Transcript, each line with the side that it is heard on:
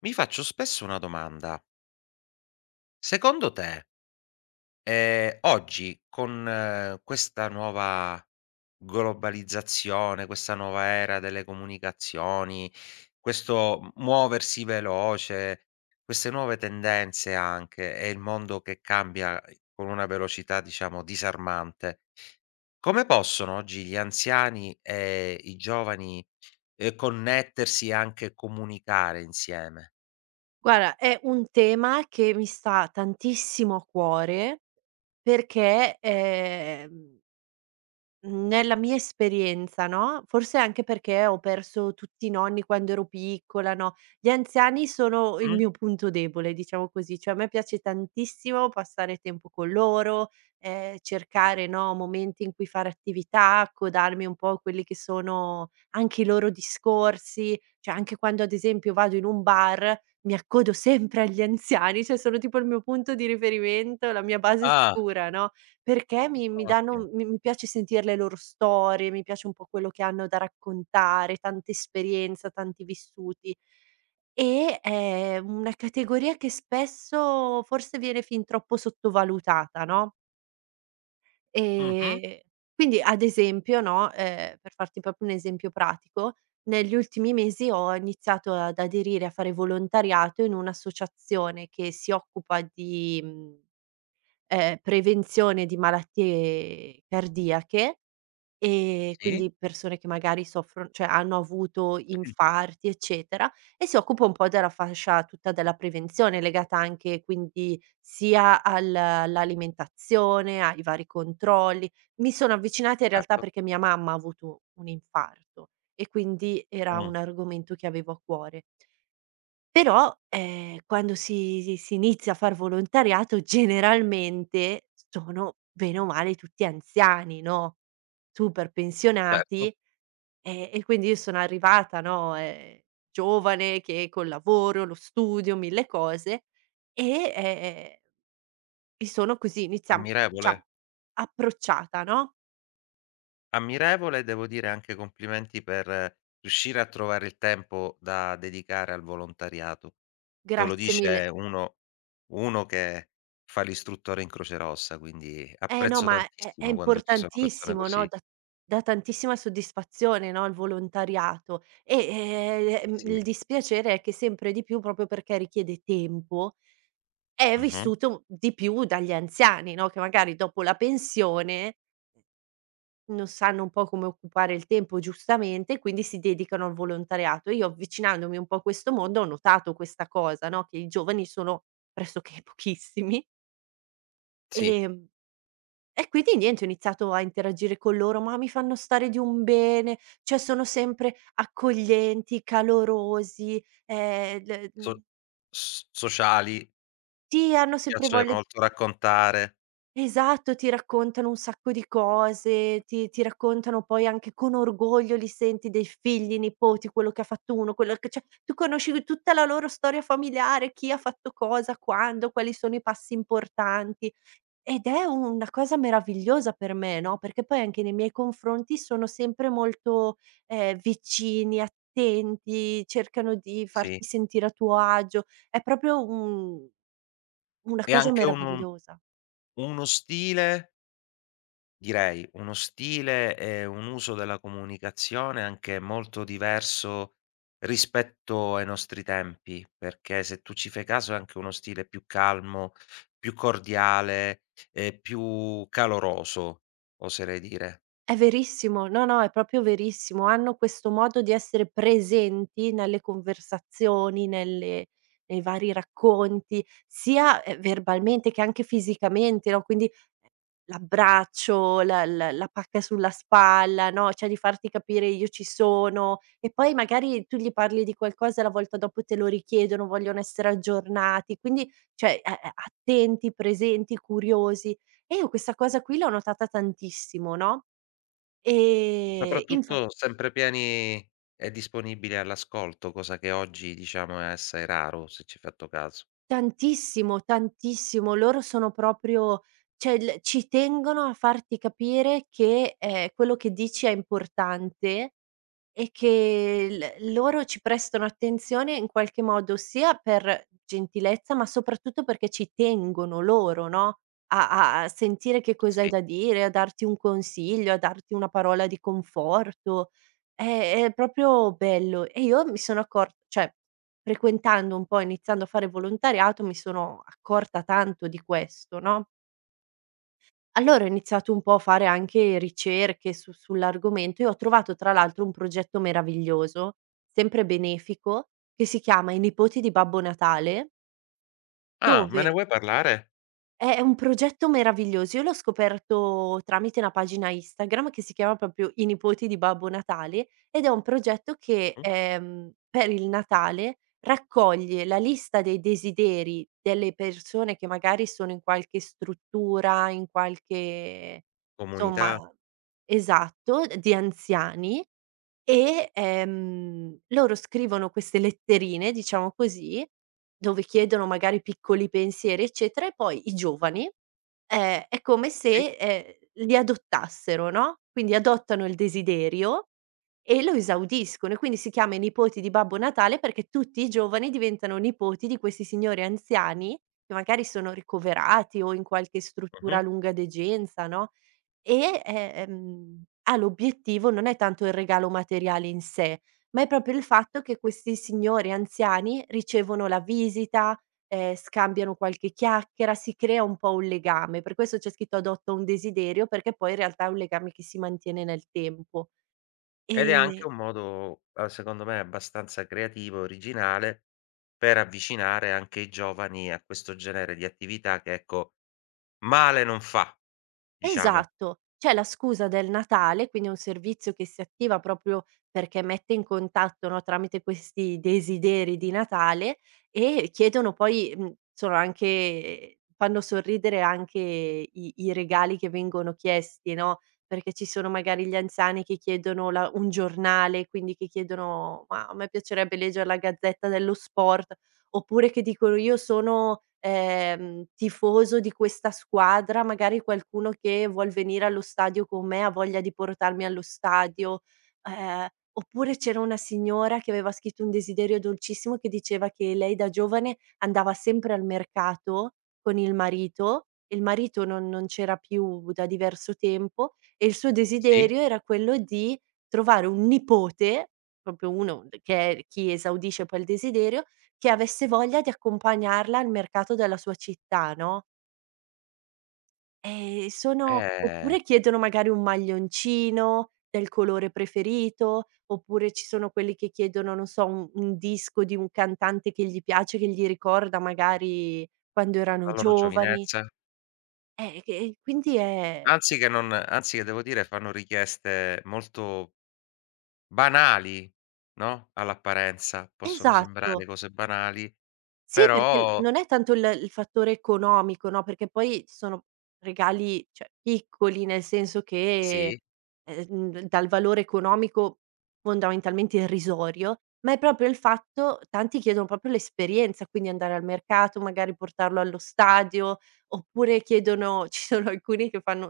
left: Mi faccio spesso una domanda: secondo te, oggi con questa nuova globalizzazione, questa nuova era delle comunicazioni, questo m muoversi veloce, queste nuove tendenze anche e il mondo che cambia con una velocità diciamo disarmante, come possono oggi gli anziani e i giovani, connettersi e anche comunicare insieme?
right: Guarda, è un tema che mi sta tantissimo a cuore perché, Mhmm, nella mia esperienza, no, forse anche perché ho perso tutti i nonni quando ero piccola, no, gli anziani sono il
left: Mh?
right: mio punto debole, diciamo così, cioè a me piace tantissimo passare tempo con loro, cercare, no, momenti in cui fare attività, accodarmi un po' a quelli che sono anche i loro discorsi, cioè anche quando ad esempio vado in un bar mi accodo sempre agli anziani, cioè sono tipo il mio punto di riferimento, la mia base
left: Ah.
right: sicura, no, perché mi mi
left: Ottimo.
right: danno mi mi piace sentir le loro storie, mi piace un po' quello che hanno da raccontare, tanta esperienza, tanti vissuti. E è una categoria che spesso forse viene fin troppo sottovalutata, no,
left: Mh-mh.
right: ehm, quindi ad esempio, no, per farti proprio un esempio pratico, negli ultimi mesi ho iniziato ad aderire a fare volontariato in un'associazione che si occupa di, mhmm prevenzione di malattie cardiache,
left: Sì,
right: quindi persone che magari soffron cioè hanno avuto
left: sì.
right: infarti, eccetera, e si occupa un po' della fascia tutta della prevenzione, legata anche quindi sia al all'alimentazione, ai vari controlli. Mi sono avvicinata in realtà
left: Certo.
right: perché mia mamma ha avuto un infarto e quindi era
left: Mh.
right: un argomento che avevo a cuore. Però, quando si inizia a far volontariato generalmente sono bene o male tutti anziani, no, super
left: Certo.
right: pensionati, e quindi io sono arrivata, no, giovane che col lavoro, lo studio, 1000 cose e, mi sono così iniziamo
left: Ammirevole,
right: diciamo approcciata, no,
left: ammirevole devo dire anche complimenti per riuscire a trovare il tempo da dedicare al volontariato. Te lo
right: grazie mille.
left: dice uno che fa l'istruttore in Croce Rossa, quindi
right: Eh no,
left: apprezzo
right: ma è
left: tantissimo quando ci sono persone
right: importantissimo, no,
left: così.
right: dà tantissima soddisfazione, no, il volontariato e,
left: Sì.
right: il dispiacere è che sempre di più, proprio perché richiede tempo, è
left: Mh-mh.
right: vissuto di più dagli anziani, no, che magari dopo la pensione non sanno un po' come occupare il tempo giustamente, quindi si dedicano al volontariato. Io avvicinandomi un po' a questo mondo ho notato questa cosa, no, che i giovani sono pressoché pochissimi,
left: Sì,
right: ehm e quindi niente, ho iniziato a interagire con loro, ma mi fanno stare di un bene, cioè sono sempre accoglienti, calorosi,
left: so s sociali, mi
right: sì, hanno sempre
left: piace
right: voglia.
left: molto raccontare,
right: Esatto, ti raccontano un sacco di cose, ti raccontano poi anche con orgoglio, li senti, dei figli, nipoti, quello che ha fatto uno, quello che cioè, tu conosci tutta la loro storia familiare, chi ha fatto cosa, quando, quali sono i passi importanti. Ed è una cosa meravigliosa per me, no, perché poi anche nei miei confronti sono sempre molto, vicini, attenti, cercano di
left: sì.
right: farti sentire a tuo agio. È proprio un Una
left: E
right: cosa
left: anche uno
right: meravigliosa.
left: uno stile Direi uno stile e un uso della comunicazione anche molto diverso rispetto ai nostri tempi, perché se tu ci fai caso è anche uno stile più calmo, più cordiale e più caloroso, oserei dire.
right: È verissimo, no, no, è proprio verissimo. Hanno questo modo di essere presenti nelle conversazioni, nelle nei vari racconti, sia, verbalmente che anche fisicamente, no, quindi l'abbraccio, la pacca sulla spalla, no, cioè di farti capire: "Io ci sono", e poi magari tu gli parli di qualcosa e la volta dopo te lo richiedono, vogliono essere aggiornati, quindi cioè, a a attenti, presenti, curiosi. E io questa cosa qui l'ho notata tantissimo, no, infa
left: Soprattutto sempre pieni e disponibili all'ascolto, cosa che oggi diciamo è assai raro, se ci hai fatto caso.
right: tantissimo, tantissimo. Loro sono proprio cioè il ci tengono a farti capire che, quello che dici è importante. E che l loro ci prestano attenzione in qualche modo sia per gentilezza, ma soprattutto perché ci tengono loro, no, a sentire che cosa hai
left: Sì.
right: da dire, a darti un consiglio, a darti una parola di conforto. È è proprio bello. E io mi sono accor cioè frequentando un po', iniziando a fare volontariato, mi sono accorta tanto di questo, no? Allora ho iniziato un po' a fare anche ricerche su sull'argomento e ho trovato tra l'altro un progetto meraviglioso, sempre benefico, che si chiama "I nipoti di Babbo Natale",
left: Ah, me ne
right: dove
left: vuoi parlare?
right: è un progetto meraviglioso. Io l'ho scoperto tramite una pagina Instagram che si chiama proprio "I nipoti di Babbo Natale", ed è un progetto che,
left: Mh,
right: per il Natale raccoglie la lista dei desideri delle persone che magari sono in qualche struttura, in qualche insomma,
left: comunità?
right: esatto, di anziani, e, loro scrivono queste letterine, diciamo così, dove chiedono magari piccoli pensieri, eccetera, e poi i giovani, è come
left: Sì.
right: se, li adottassero, no, quindi adottano il desiderio e lo esaudiscono, e quindi si chiama "I nipoti di Babbo Natale" perché tutti i giovani diventano nipoti di questi signori anziani che magari sono ricoverati o in qualche struttura a
left: Mh-mh.
right: lunga degenza, no, e, ha l'obiettivo non è tanto il regalo materiale in sé, ma è proprio il fatto che questi signori anziani ricevono la visita, scambiano qualche chiacchiera, si crea un po' un legame. Per questo c'è scritto: "Adotta un desiderio", perché poi in realtà è un legame che si mantiene nel tempo.
left: Ed è anche
right: E
left: un modo, secondo me abbastanza creativo e originale, per avvicinare anche i giovani a questo genere di attività che, ecco, male non fa, diciamo.
right: Esatto. C'è la scusa del Natale, quindi è un servizio che si attiva proprio perché mette in contatto, no, tramite questi desideri di Natale, e chiedono poi sono anche fanno sorridere anche i regali che vengono chiesti, no, perché ci sono magari gli anziani che chiedono la un giornale, quindi che chiedono: "Ma a me piacerebbe leggere la Gazzetta dello Sport", oppure che dicono: "Io sono, tifoso di questa squadra", magari qualcuno che vuol venire allo stadio con me ha voglia di portarmi allo stadio, ehm, oppure c'era una signora che aveva scritto un desiderio dolcissimo che diceva che lei da giovane andava sempre al mercato con il marito, e il marito non c'era più da diverso tempo, e il suo
left: Sì.
right: desiderio era quello di trovare un nipote, proprio uno che è chi esaudisce poi il desiderio, che avesse voglia di accompagnarla al mercato della sua città, no, sono
left: Ehm,
right: oppure chiedono magari un maglioncino del colore preferito, oppure ci sono quelli che chiedono, non so, un disco di un cantante che gli piace, che gli ricorda magari quando erano
left: la loro
right: giovani.
left: giovinezza.
right: Che quindi è
left: Anzi che non anzi che devo dire fanno richieste molto banali, no, all'apparenza. Possono sembrare
right: Esatto.
left: cose banali,
right: Sì, perché l
left: però
right: non è tanto il fattore economico, no, perché poi sono regali, cioè, piccoli, nel senso che,
left: sì,
right: dal valore economico fondamentalmente irrisorio, ma è proprio il fatto tanti chiedono proprio l'esperienza, quindi andare al mercato, magari portarlo allo stadio, oppure chiedono ci sono alcuni che fanno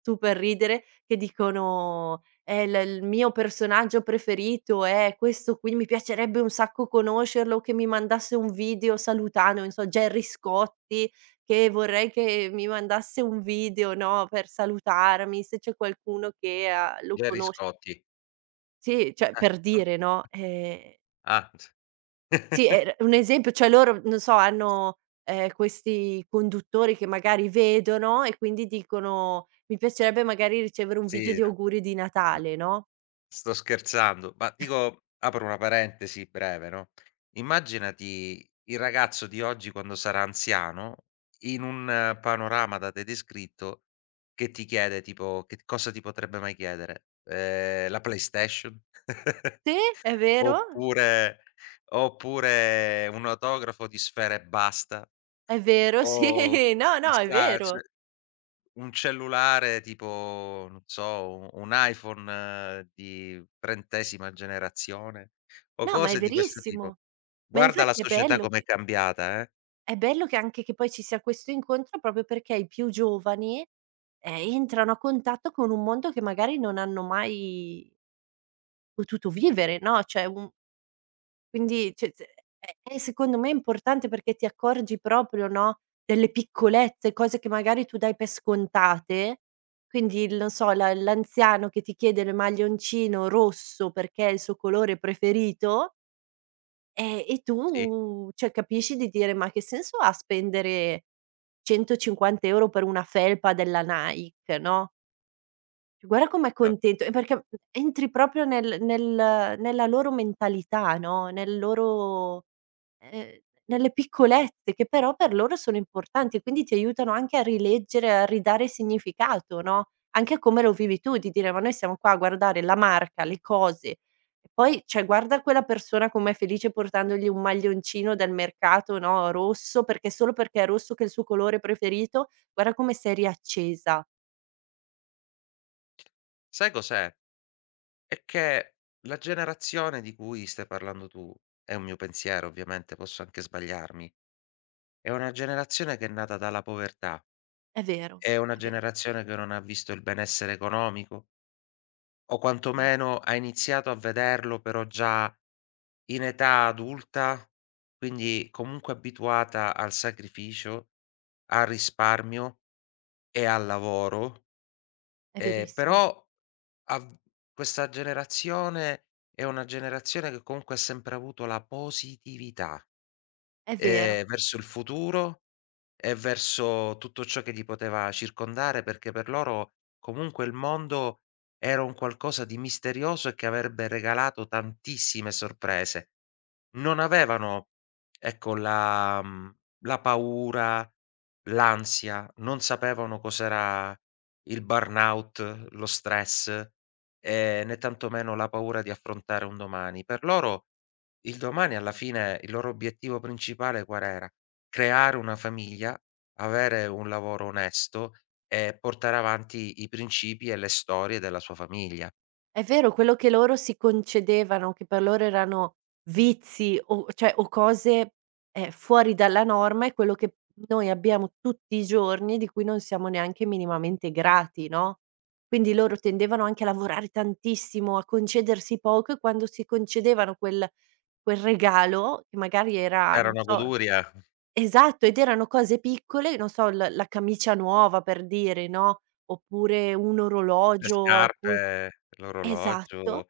right: super ridere, che dicono: l "Il mio personaggio preferito è questo qui, mi piacerebbe un sacco conoscerlo, che mi mandasse un video salutando, non so, Gerry Scotti, che vorrei che mi mandasse un video", no, per salutarmi, se c'è qualcuno che, lo
left: Gerry
right: conosce.
left: Scotti.
right: Sì, cioè
left: Eh,
right: per
left: ah,
right: dire, no,
left: ah,
right: sì, er un esempio, cioè loro, non so, hanno, questi conduttori che magari vedono e quindi dicono: "Mi piacerebbe magari ricevere un video
left: sì,
right: di
left: no.
right: auguri di Natale", no?
left: Sto scherzando, ma dico apro una parentesi breve, no, immaginati il ragazzo di oggi quando sarà anziano, in un panorama da te descritto, che ti chiede tipo che cosa ti potrebbe mai chiedere? La PlayStation?
right: Sì, è vero?
left: Oppure oppure un autografo di Sfera Ebbasta?
right: È vero, sì,
left: O
right: no, no, è
left: chissà,
right: vero.
left: cioè un cellulare tipo, non so, u un iPhone di 30ª generazione o
right: No, ma è
left: cose di questo tipo.
right: verissimo. Ma
left: Guarda la
right: infatti
left: società com'è cambiata, eh.
right: è bello che anche che poi ci sia questo incontro proprio perché i più giovani, entrano a contatto con un mondo che magari non hanno mai potuto vivere, no, cioè un Quindi cioè z è secondo me importante perché ti accorgi proprio, no, delle piccolezze, cose che magari tu dai per scontate, quindi il non so, la l'anziano che ti chiede il maglioncino rosso perché è il suo colore preferito, e
left: Sì,
right: tu cioè capisci di dire: "Ma che senso ha spendere 150 € per una felpa della Nike, no, guarda com'è
left: sa
right: contento", e perché entri proprio nel nella loro mentalità, no, Ehm, nelle piccolezze che però per loro sono importanti e quindi ti aiutano anche a rileggere, a ridare significato, no, anche a come lo vivi tu, di dire: "Ma noi siamo qua a guardare la marca, le cose, e poi cioè guarda quella persona com'è felice portandogli un maglioncino del mercato, no, rosso, perché solo perché è rosso che è il suo colore preferito, guarda come sei riaccesa."
left: sai cos'è? È che la generazione di cui stai parlando tu, è un mio pensiero ovviamente, posso anche sbagliarmi, è una generazione che è nata dalla povertà,
right: È vero,
left: è una
right: è vero,
left: generazione che non ha visto il benessere economico o
right: è vero,
left: quantomeno ha iniziato a vederlo però già in età adulta, quindi comunque abituata al sacrificio, al risparmio e al lavoro,
right: è verissimo,
left: però av questa generazione è una generazione che comunque ha sempre avuto la positività,
right: è vero.
left: verso il futuro e verso tutto ciò che li poteva circondare, perché per loro comunque il mondo era un qualcosa di misterioso e che avrebbe regalato tantissime sorprese. Non avevano, ecco, la paura, l'ansia, non sapevano cos'era il burnout, lo stress, né tantomeno la paura di affrontare un domani. Per loro il domani alla fine il loro obiettivo principale qual era? Creare una famiglia, avere un lavoro onesto e portare avanti i principi e le storie della sua famiglia.
right: È vero, quello che loro si concedevano, che per loro erano vizi o cose, fuori dalla norma, è quello che noi abbiamo tutti i giorni, di cui non siamo neanche minimamente grati, no, quindi loro tendevano anche a lavorare tantissimo, a concedersi poco e quando si concedevano quel regalo, che magari era,
left: Era
right: non
left: una
right: so.
left: goduria,
right: Esatto, ed erano cose piccole, non so, l la camicia nuova per dire, no, oppure un
left: le
right: orologio a cui
left: scarpe,
right: esatto.
left: l'orologio,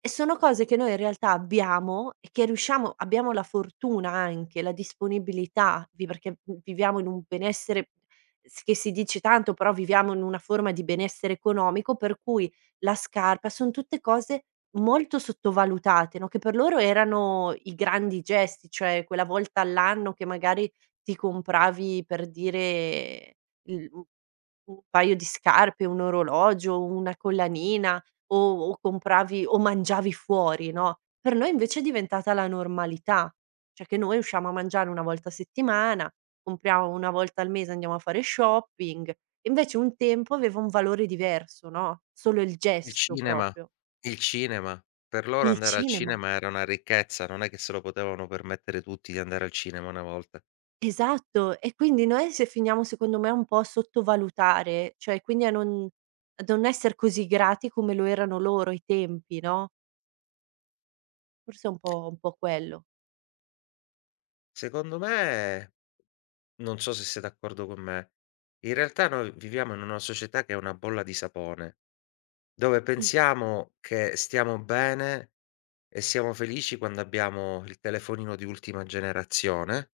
right: E sono cose che noi in realtà abbiamo e che riusciamo abbiamo la fortuna anche, la disponibilità vi perché, viviamo in un benessere s che si dice tanto, però viviamo in una forma di benessere economico, per cui la scarpa son tutte cose molto sottovalutate, no, che per loro erano i grandi gesti, cioè quella volta all'anno che magari ti compravi, per dire, il u un paio di scarpe, un orologio, una collanina, o o compravi o mangiavi fuori, no, per noi invece è diventata la normalità, cioè che noi usciamo a mangiare 1 volta a settimana, compriamo 1 volta al mese, andiamo a fare shopping. Invece un tempo aveva un valore diverso, no, solo il
left: il
right: gesto
left: cinema,
right: proprio.
left: il cinema. Per loro
right: Il
left: andare al
right: cinema.
left: cinema era una ricchezza, non è che se lo potevano permettere tutti di andare al cinema una volta.
right: Esatto, e quindi noi se finiamo secondo me un po' a sottovalutare, cioè quindi a non esser così grati come lo erano loro ai tempi, no, forse è un po' quello.
left: Secondo me, non so se sei d'accordo con me, in realtà noi viviamo in una società che è una bolla di sapone, dove
right: Mh,
left: pensiamo che stiamo bene e siamo felici quando abbiamo il telefonino di ultima generazione,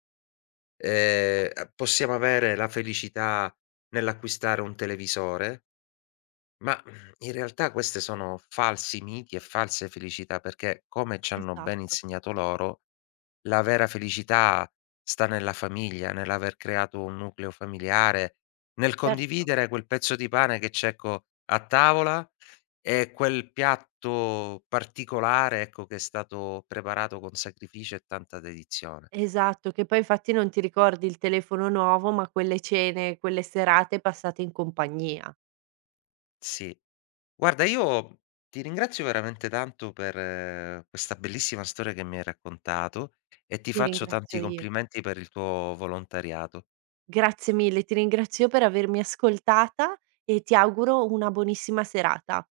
left: a possiamo avere la felicità nell'acquistare un televisore, ma, in realtà queste sono falsi miti e false felicità, perché come ci hanno ben
right: esatto,
left: insegnato loro, la vera felicità sta nella famiglia, nell'aver creato un nucleo familiare, nel
right: certo.
left: condividere quel pezzo di pane che c'è, ecco, a tavola è quel piatto particolare, ecco, che è stato preparato con sacrificio e tanta dedizione.
right: Esatto, che poi infatti non ti ricordi il telefono nuovo, ma quelle cene, quelle serate passate in compagnia.
left: Sì. Guarda, io ti ringrazio veramente tanto per questa bellissima storia che mi hai raccontato e ti
right: Ti
left: faccio
right: ringrazio
left: tanti
right: io.
left: complimenti per il tuo volontariato.
right: Grazie mille, ti ringrazio per avermi ascoltata e ti auguro una buonissima serata.